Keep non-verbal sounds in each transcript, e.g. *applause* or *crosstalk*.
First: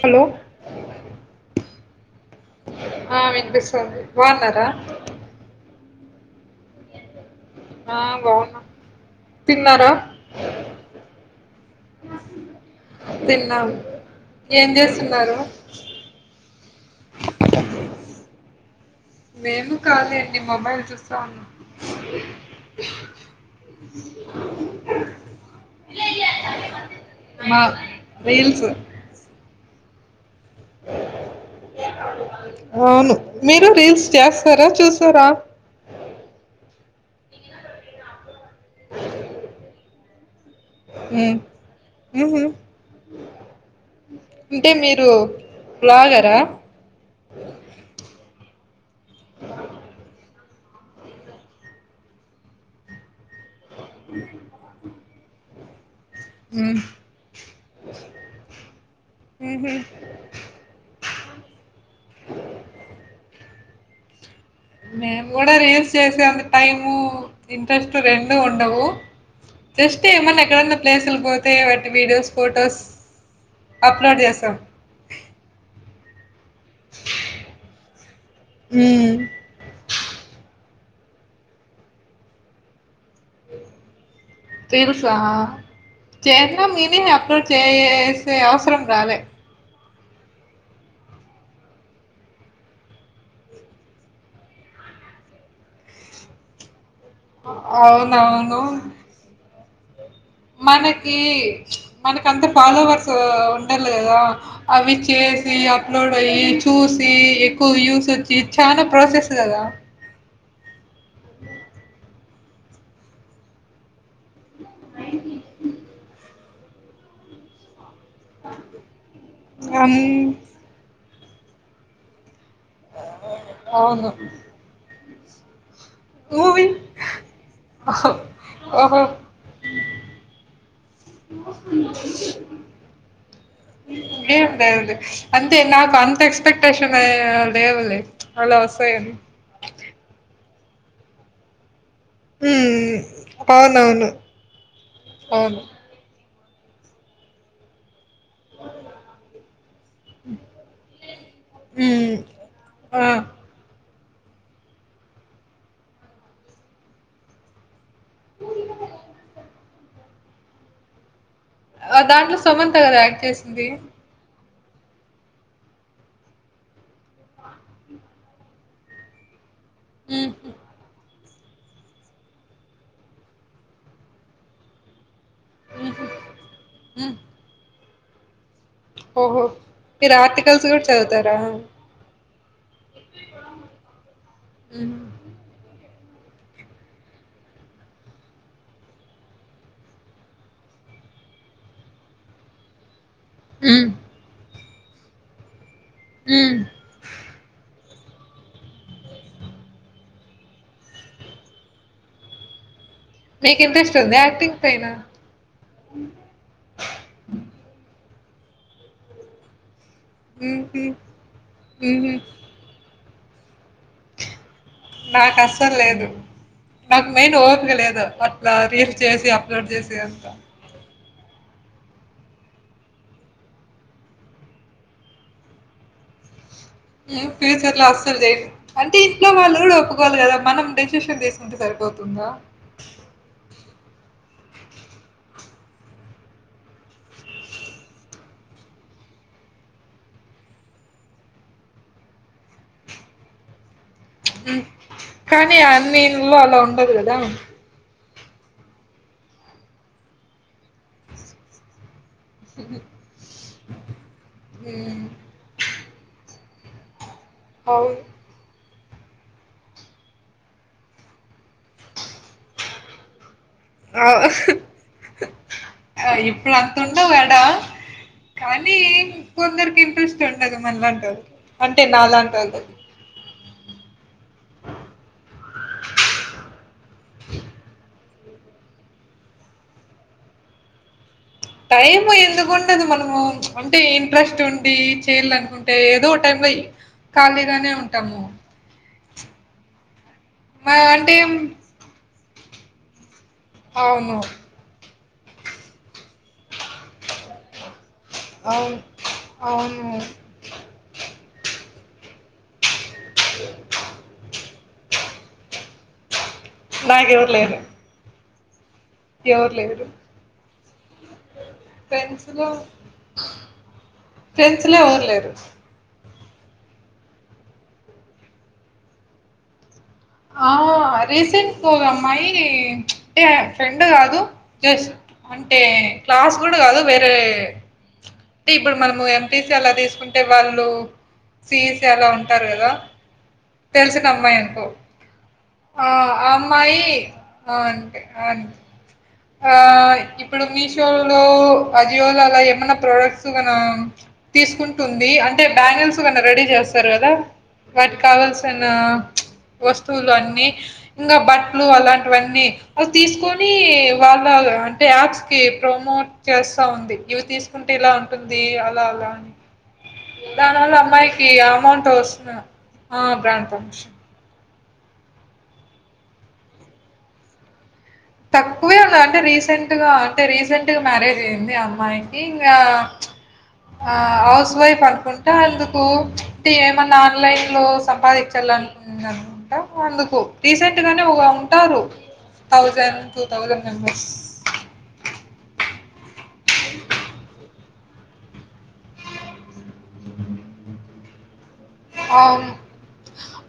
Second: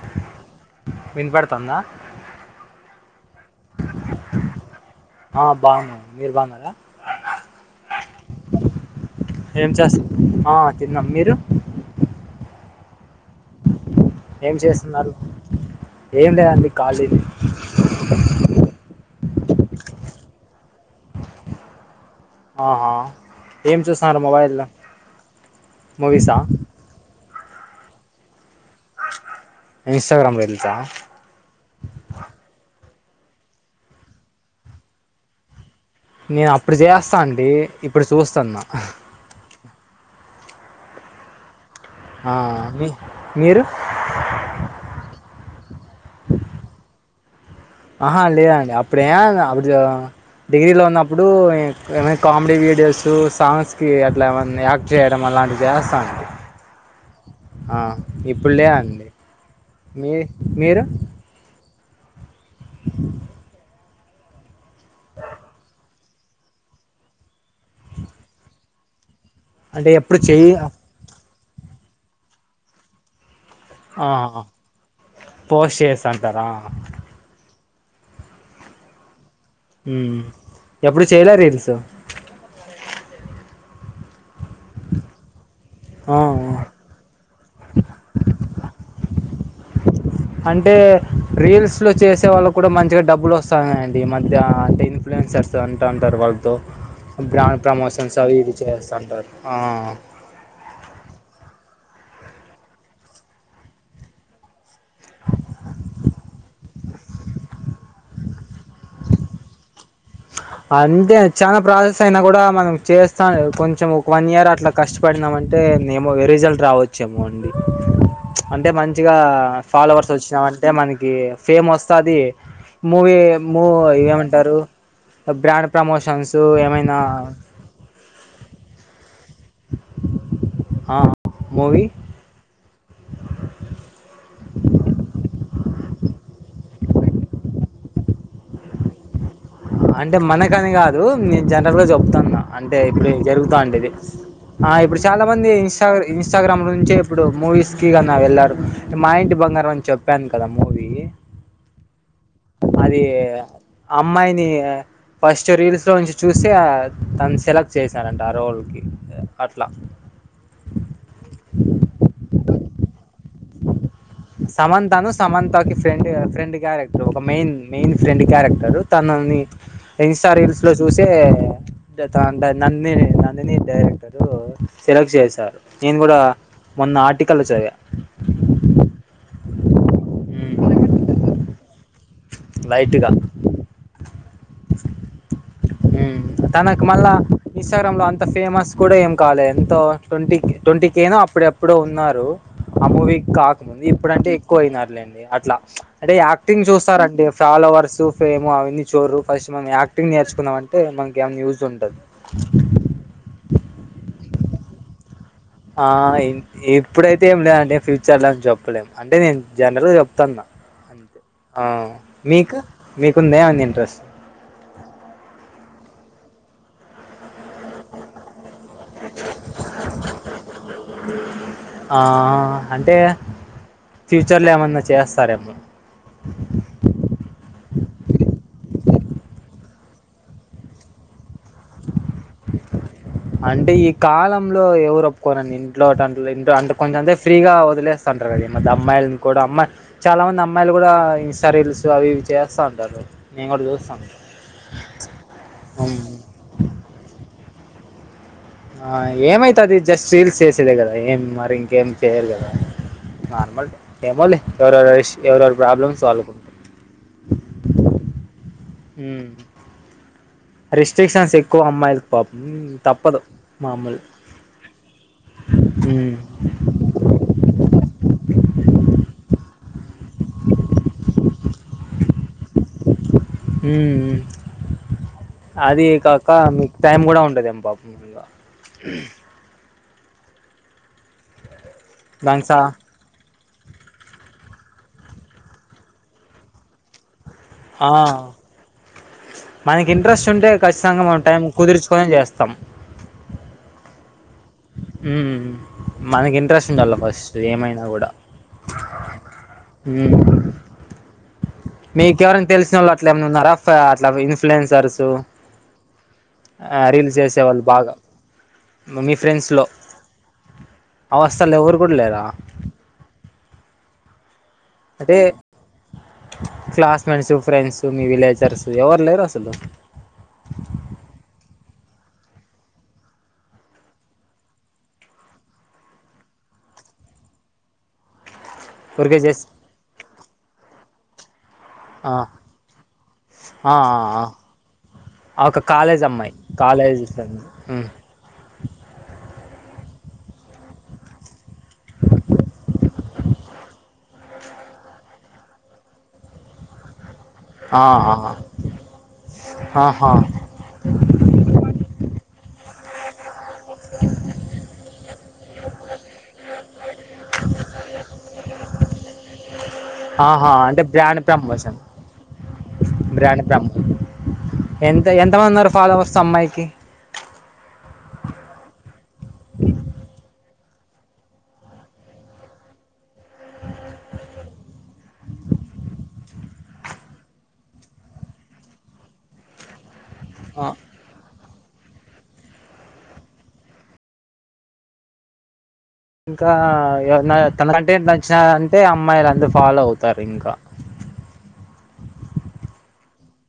Hello వినపడుతుందా ఆ వినిపిస్తుంది బాగున్నారా ఆ బాగున్నం మీరు బాగున్నారా ఆ బాగున్నా ఏం తిన్నారా చేస్ ఆ తిన్నాం మీరు తిన్నాం ఏం చేస్తున్నారు ఏం లేదండి ఖాళీనే నేను కాలి అండి మొబైల్ చూస్తా ఉన్నాం ఆహా ఏం చూస్తున్నారు మొబైల మూవీసా మా రీల్స్ ఇంస్టాగ్రామ్ రీల్స అవును మీరు రీల్స్ చేస్తారా చూసారా నేను అప్పుడు చేస్తా అండి ఇప్పుడు చూస్తాన్నా అ ఆ, ఆహా మీ- మీరు అంటే మీరు బ్లాగరా ఆహా లేదండి అప్పుడే అప్పుడు డిగ్రీలో ఉన్నప్పుడు ఏమై కామెడీ వీడియోసు సాంగ్స్కి అట్లా ఏమన్నా యాక్ట్ చేయడం అలాంటివి చేస్తాను ఉహు ఆ ఇప్పుడులే అండి మీది మీరు *inaudible* *inaudible* మేమ్ గూడ రీల్స్ చేసేంత టైము ఇంట్రెస్ట్ రెండూ ఉండవూ అంటే జస్ట్ ఎప్పుడు ఏమన్న చెయ్యి ఎక్కడన్న ప్లేసులుక్ పోతె వాటి వీడియోస్ ఫొటోస్ ఆ అప్లోడ్ హా చేస్తాం పోస్ట్ చేస్తాంటార హుమ్ హుమ్ ఎప్పుడు చేయల రీల్సు రీల్సా ఆ చేస్నాం మేమే అప్లోడ్ చేసే అవసరం రాలే అంటే రీల్స్లొ చేసే వాళ్ళక్కూడా మంచిగా డబ్బులు వస్సన్నాయండి ఈ మధ్య అంటే ఇన్ఫ్లుయెన్సర్స్ అంట ఉంటారు వాళ్ళతో *unintelligible* బ్రాండ్ ప్రమోషన్స్ అవి ఇవి అవునవును. చేస్తంటారు హా మనకీ మనకంత ఫాలోవర్సు ఉండల్ల కదా అవి చేసి అప్లోడ్ అయి చూసి ఎక్కువ వ్యూసొచ్చి చాన ప్రాసెస్ గదా అంతె చాన ప్రాసెస్ అయినా గూడా మనం చేస్తా కొంచెం ఒక వన్ ఇయర్ ఆ అట్ల కష్టపడినామంటే ఏమో రిజల్ట్ రావచ్చేమో అండి అంటె మంచిగా అన్ ఫాలోవర్స్ వచ్చినామంటే మనకి ఫేమ్ వస్తాది మూవీ మూ అవును. ఏమంటరూ బ్రాండ్ ప్రమోషన్సు ఏమైనా *unintelligible* *unintelligible* ఆ మూవీ ఏంలేదు అంతే నాకు అంత ఎక్స్పెక్టేషను లేవులే అలా వస్తాయని అంటె మనకని కాదు నేను జనరల్ గా చెప్ ప్తన్న అంటే హ్మ్. ఇపూడు జరుగుతాండేది అవునవును. ఆ ఇపూడు చాలా మంది అవును. న్స్టా ఇన్స్టాగ్రామ్ నుంచే ఇప్పుడు మూవీస్ కి గాన వెళ్ళాడు మా ఇంటి బంగారం అని చెప్పాను కదా మూవీ హుమ్ అదీ అమ్మాయిని ఫస్ట్ రీల్స్ లో నుంచి చూసే తన్ సెలెక్ట్ చేసరంట ఆ రోల్కి అట్లా దాంట్లో సమంత గదా యాక్ట్ చేసింది. సమంతను సమంతకిి ఫ్రెండ్ ఫ్రెండ్ క్యారెక్టర్ ఒక మెయిన్ మెయిన్ ఫ్రెండ్ క్యారెక్టరు తనని *unintelligible* ఇన్స్టా రీల్స్ లొ చూసే చేత్తారంట నందిని నందినీ డైరెక్టరు సెలెక్ట్ చేసా నేను హుహు. కూడా మొన్న హ్మ్. ఆర్టికలో చదివా ఓహో మీరు ఆర్టికల్స్ గూడ చదువుతారా లైటు గా హు హ్మ్ *unintelligible* తనకు మళ్ళా ఇన్స్టాగ్రామ్ లో అంత ఫేమస్ కూడ ఏం కాలే ఎంతో ట్వంటీ కే ట్వంటీ కేనో అప్పుడేప్ డెప్పురో ఉన్నారు ఆ మూవీ కాకముందు హ్మ్. ఇప్పుడంటే ఎక్కువ అయినారులేండి అట్లా అంటే హ్మ్. యాక్టింగ్ చూస్ స్తారండి ఫాలోవర్సు ఫేము అవన్నీ చూడరు ఫస్ట్ మనం యాక్టింగ్ నేర్చుకున్నాం వాని అంటే మనకేమ్ యూస్ ఉండాదు మీకు ఇంట్రెస్ట్ ఉందా యాక్టింగ్ పైన ఆ ఇప్పుడైతే ఏం లేదండి ఫ్యూచర్ లో ఏం చెప్పలేమ్ అంటే నేను జనరల్ గా చెప్తాన్న *inaudible* ఆ హుహు. మీకు మీ కుంద్యా ఏమన్న ఇంట్రెస్ట్ నాకు అసలు లేదు నాకు మెయిన్ ఓపిక లేదు అట్లా రీల్ చేసి అప్లోడ్ చేసె అంత ఆ అంటే ఫ్యూచర్లో ఏమన్నా చేస్తారేమో హమ్ ఫ్యూచర్ లో అసలు చెయ్యను. అంటే ఇంట్లో వాళ్ళు కూడా ఒప్పుకోవాలి. కదా మనం డెసిషన్ తీసుకుంటే సరిపోతుందా అంటే ఈ కాలంలో ఎవరు ఒప్పుకోరండి ఇంట్లో ఇ అంటే కొంచెం అంతే ఫ్రీగా వదిలేస్తే అంటారు కద మ అమ్మాయిలు కూడా అమ్మా చాలా మంది అమ్మాయిలు కూడా ఇన్స్టా రీల్స్ అవి ఇవి చేస్తా ఉంటారు. నేను కూడా చూస్తా ఉంటా కానీ అన్ని ఇండ్లలో అలా ఉండదు కదా ఆ ఏమైతాది జస్ట్ సేల్స్ చేసేదే కదా ఏం మరి ఇంకేం చేయ్యరు. కదా నార్మల్ ఏమో లే హ్మ్. ఎవరెష్ ఎవరెవరు ప్రాబ్లమ్స్ వాళ్లయి అవును ఉమ్ రిస్ట్రిక్షన్స్ ఎక్కువ అమ్మాయిలక్ పాపం తప్పదు మామూలు ఆ ఉమ్ ఇప్పుడు అంతంట వేడా కానీ కొందరికి ఇంట్రెస్ట్ ఉండదు మన్లాంటోలు అంటే నాలాంటోలు ఉ ఉ అదీ కాక మీకు టైం గూడా ఉండదేమో పాపం టైము దానికి సా ఎందుకుండదు మనము అంటే ఇంట్రెస్ట్ ఉండి చేయాలనుకుంటే ఏదో ఒ టైమ్ లో ఖాళీగానే ఆ ఉంటాము మనకి ఇంట్రెస్ట్ ఉంటే మ ఖచ్చితంగా అంటే మనం టైం కుదుర్చుకొని అయినా చేస్తాం అవును ఉమ్ మనకి ఇంట్రెస్ట్ ఉండాల ఫస్ట్ ఏమైనా గూడా అవును అవును మీకెవరైనా తెలిసిన వాళ్ళు అట్ల ఏమన్నా ఉన్నరా అట్లా ఇన్ఫ్లుయెన్సర్స్ ఆ రీల్స్ నాకెవరు లేరు జెసేవాళ్ళు బాగా మీ ఫ్రెండ్స్ ఎవరు లో లేరు అవర్స్ల ఎవరు కూడా లేరా ఫ్రెండ్స్ లో ఫ్రెండ్స్ లో ఎవరు లేరు క్లాస్ మేట్స్ ఫ్రెండ్స్ మీ విలేజర్స్ ఎవరు లేరు అసలు ఆ రీసెంట్ గా ఒగా అమ్మాయీ అంటే ఫ్రెండు కాదు జస్ట్ అంటే క్లాస్ గూడా కాదు వేరే అంటే ఇప్పుడు మనం ఊరికే ఎం పి చేసి సి అలా తీస్కుంటే వాళ్ళు సి ఈ సి అలా ఆ ఉంటారు గదా ఆ తెలిసిన ఆ అమ్మాయి అనుకో ఆ ఒక అ కాలేజ్ ఆ అమ్మాయి అమ్మాయీ కాలేజ్ ఫ్రెండ్ ఆ ఉమ్ అంటే అన్ ఆ ఇప్పుడు మీషో లో అ జియోలో అలా ఏమైన్నా ప్రోడక్ట్ గలా తీస్కుంటుంది అంటే బ్యాంగల్స్ గట్ల రెడీ జెస్తారు గదా ఆ వాటిక్ ఆ కావాల్సినా ఆహా వస్తువులు అన్ని ఇంగా బట్లు అలాంటివన్నీ అవి తీస్కొనీ కీ వాళ్ళ అంటే యాప్స్ కి ప్రమోట్ చేస్తా ఉంది ఇవి తీస్కుంటే ఇలా ఉ ఉంది అలా అలా అని ఆహా దానివల్ల అంటే బ్రాండ్ అమ్మాయికి ప్రమోషన్ అమౌంట్ ఓసుంద ఆ బ్రాండ్ ఫంక్షన్ ఎంత ఎంతమంది ఉన్నారు ఫాలోవర్స్ అమ్మాయికి తక్కువే అంటే రీసెంట్ గా అంటే రీసెంట్ గా మ్యారేజ్ అయింది అమ్మాయికి ఇంకా అ ఆ హౌస్ వైఫ్ అనుకుంటే అందుకు అంటే ఏమన్నా ఆన్లైన్ లో సంపాదించన్ అంటా అందుకు ఆ, రీసెంట్ గానే ఒగా ఉంటారు దక్కు టూథౌసండ్ రూప్స్ ఇంకా ఎవరన్నా తమరంటె నచ్చి అంటే అమ్మాయిలు అంతా ఫాలో అవ్తారు ఇంకా ఆమ్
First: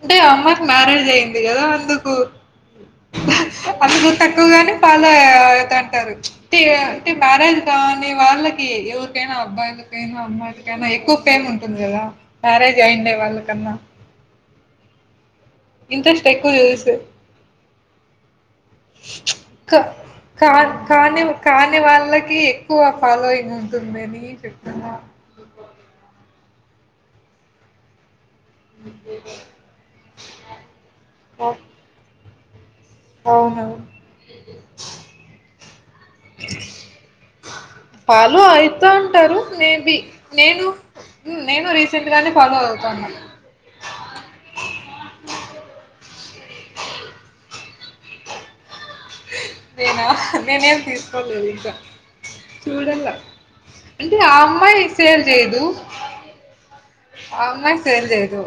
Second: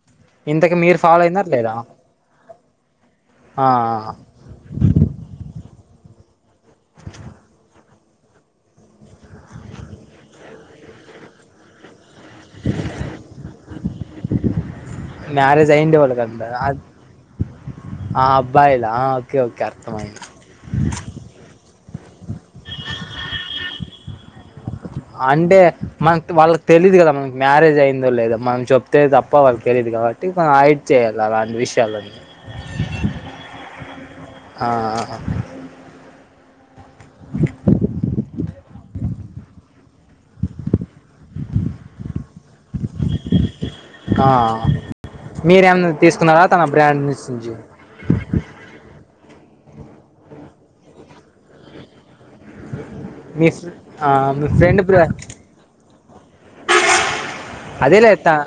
అంటే ఆ అమ్మాయికి ఇంతకి మీరు మ్యారేజ్ ఫాలో అయింది అయినారు గదా అందుకు ఆ నుగాని ఫాలో అయ్యవ ఏంటి అంటారు అంటే ఇగ మ్యారేజ్ గాని వాళ్ళకి కి ఎవరికైనా అబ్బయిలకైనా అమ్మాయిలకైనా ఎక్కువ ఫేమ్ ఉంటుంది గదా మ్యారేజ్ అయిన వాళ్ళకి మ్యారేజ్ అయిండే ఇంట్రెస్ట్ ఎక్కువ చూపిస్తారు *unintelligible* ఆ అబ్బాయిలా ఆ ఓకే ఓకే కా అర్థమయింది కా కాని కాని వాళ్ళకి ఎక్కువ ఫాలోయింగ్ ఉంటుంది అని చెప్తున్నా అంటే మనకి వాళ్ళకి తెలీదు కదా మనకి మ్యారేజ్ అయిందో లేదో మనం చెప్తే తప్ప వాళ్ళకి తెలిదు. కాబట్టి మనం హైడ్ చేయాలి అలాంటి విషయాలన్నీ అవునవును ఆ ఫాలో అయితా అంటారు మేబి నేను నేను రీసెంట్ గానే ఫాలో అవుతాన్న ఆ మీరేమై తీసుకున్నారా తన బ్రాండ్ నుంచి నేనా నేనేం తీసుకోలేదు ఇంకా చూడలా మీ ఫ్ర- అంటే ఆ మీ అమ్మాయి ఫ్రెండ్ బ్రా సేల్ చేయదు ఆ అమ్మాయి సేల్ అదేలా ఎత్త చేయదు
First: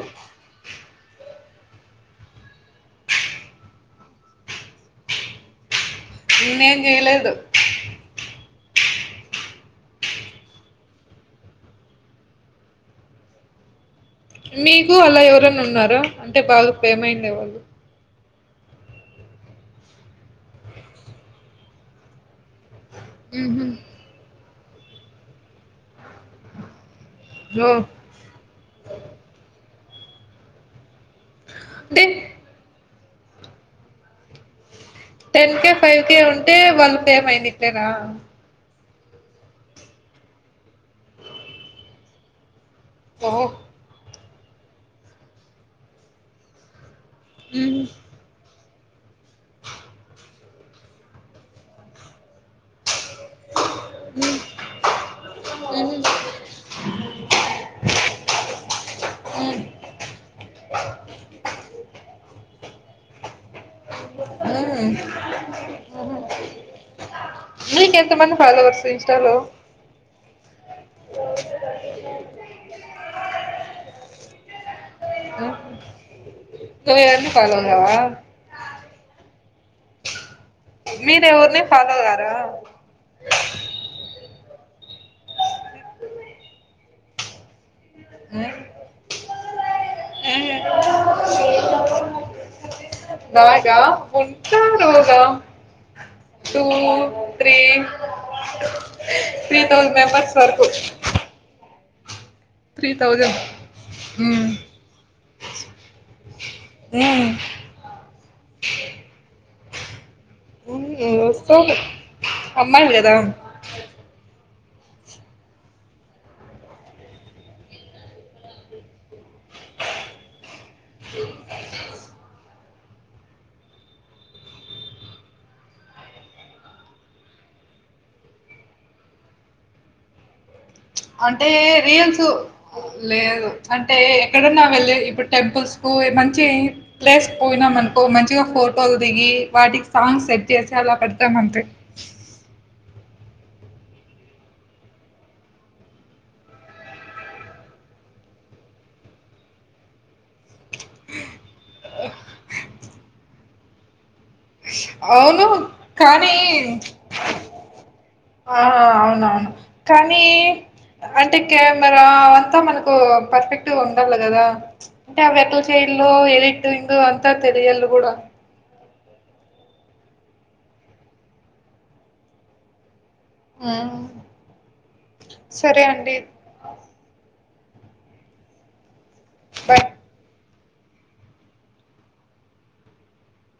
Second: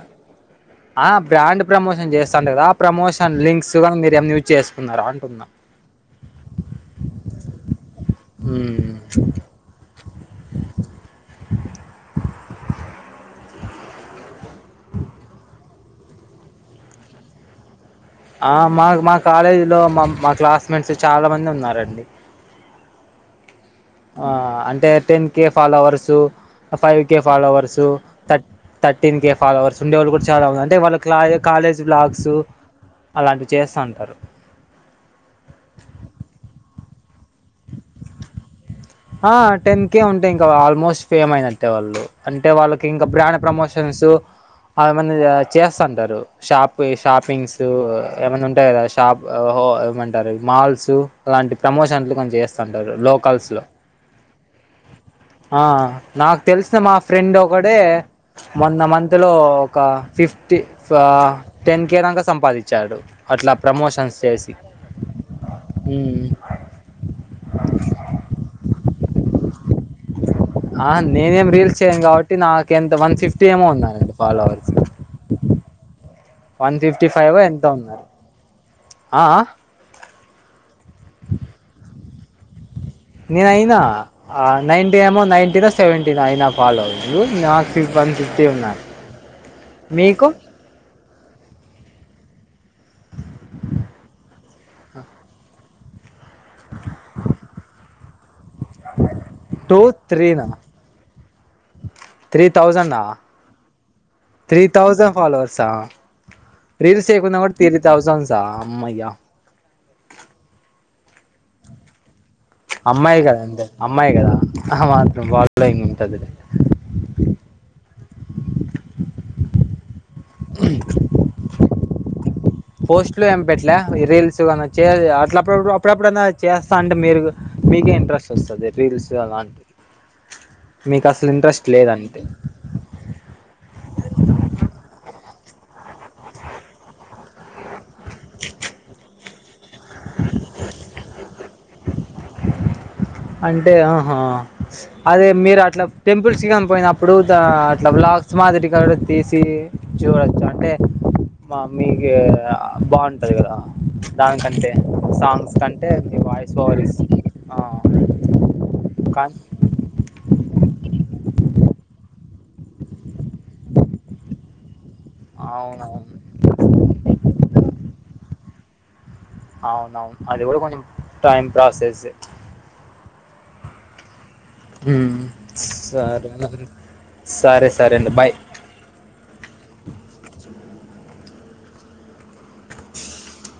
ఆ బ్రాండ్ ప్రమోషన్ చేస్తాంట కదా ఆ ప్రమోషన్ లింక్స్ గానీ మీరు ఏమ యూజ్ చేసుకున్నార అని అంటుంనా నేను చేయలేదు హ్ మీకు అలా ఎవరన్న ఉన్నారా అంటే బాగా ఫేమ్ అయిండే వాళ్ళు ఆ మా మా కాలేజీ లో మా మా క్లాస్ మేట్స్ చాలా మంది ఉన్నారు అండి ఉహ్ ఆ అంటే ten K followers five K ఓ ఫాలోవర్సు ధర్ థర్టీన్ క ఫావ అవర్స్ ఉండేవాళ్ళు కూడా చాలా ఉంది అంటే వాళ్ళ కాలేజ్ అంటే బ్లాగస్ అలాంటివి చేస్త ఉంటారు టెన్ కే ఫైవ్ కే ఉంటే వాళ్ళు కెమైంది ఇస్తారా ఆ టెన్ కే ఉంటె ఇంకా ఆల్మోస్ట్ ఫేమ్ అయినట్టే వాళ్ళు అంటే వాళ్ళకి ఇంకా బ్రాండ్ ఓహో ప్రమోషన్ అవన్నీ చేస్త ఉంటారు షపి షాపింగ్స్ మ్మ్. ఏమన్నా ఉంటాయి కదా షాప్ ఏమంటారు మాల్స్ లాంటి ప్రమోషన్లు కొంచెం చేస్త చేస్తా ఉంటారు లోకల్స్ లో ఆ మ్మ్. నాకు తెలిసిన మా ఫ్రెండ్ ఒకడే మొన్న మంత్లో మ్మ్. ఒక ఫిఫ్టీ టెన్ కే దంక సంపాదించాడు. అట్లా ప్రమోషన్స్ చేసి మ్మ్. హ్ మీకు ఎంత మంది ఫాలోవర్స్ ఇన్స్టలో ఆ నేనేం రీల్స్ చేయను కాబట్టి నాకు ఎంత వన్ ఫిఫ్టీ ఏమో ఉన్నా రండి ఫాలోవర్స్ వన్ నువ్వు ఫిఫ్టీ ఎవ్వరిని ఫైవ్ ఫాలో ఎంత కావా ఉన్నారు ఆ మీరూ ఎవరినీ ఫాలో గారా నేను అయినా నైన్ంట ఏమో నైన్ టీనా సెవెంటీన్ అయినా ఫాలో వర్స్ అవు నాకు వన్ ఫిఫ్టీ మ్మ్. ఉన్నారు మీకు చే నాక ఉంటారుగా two three three two thousand members త్రీనా వరకు త్రీ థౌజండ్ మ్మ్. త్రీ థౌజండ్ ఫలోవర్సా రీల్స్ మ్మ్. చేయకున్నా కూడా త్రీ తౌసండ్స అమ్మయ్యా వస్తరూ అమ్మాయి కద అంతే అమ్మాయి కదా ఆ మాత్రం ఫాలోయింగ్ ఉంటది లే *inaudible* పోస్ట్లు ఏం పెట్లే రీల్స్ గన్నా చే అట్ల అప్పుడప్పుడు అప్పుడప్పుడనా జేస్తా అంటే మీరు మీకే ఇంట్రెస్ట్ వస్తది రీల్స్ అలాంటివి మీకు అసలు అంటే ఇంట్రెస్ట్ రీల్స్ లేదంటే లేదు అంటే ఎక్కడన్నా వెళ్ళి ఇప్పుడు టెంపుల్స్ కు మంచి ప్లేస్ పోయినాం అనుకో మంచిగా ఫోటోలు దిగి వాటికి సాంగ్ సెట్ జేసి అలా పెడతాం అంతే అంటే ఆహా అదే మీరు అట్లా టెంపుల్స్ గాని పోయినప్పుడు ద అట్లా వ్లాగ్స్ మాదిరిగా తిసి చూడచ్చు అంటే మా మీకే బాగుంటది గదా దానికంటే అవును సాంగ్స్ కంటే మీ కానీ వాయిస్ ఓవర్ ఆ కానీ అవునవును కానీ అంటే కెమెరా అవొంత మనకు పర్ఫెక్ట్ ఉండాల గదా అంటే అవి ఎట్ట అవునవును చేయల్లో ఎడిట్టింగు అంతా తెలియళు గూడా అవునవును అది గూడా కొంచం టైం ప్రాసెసే హ్మ్. ఉమ్ సరే మరి సరే సరే అండి బాయ్ బాయ్ *inaudible*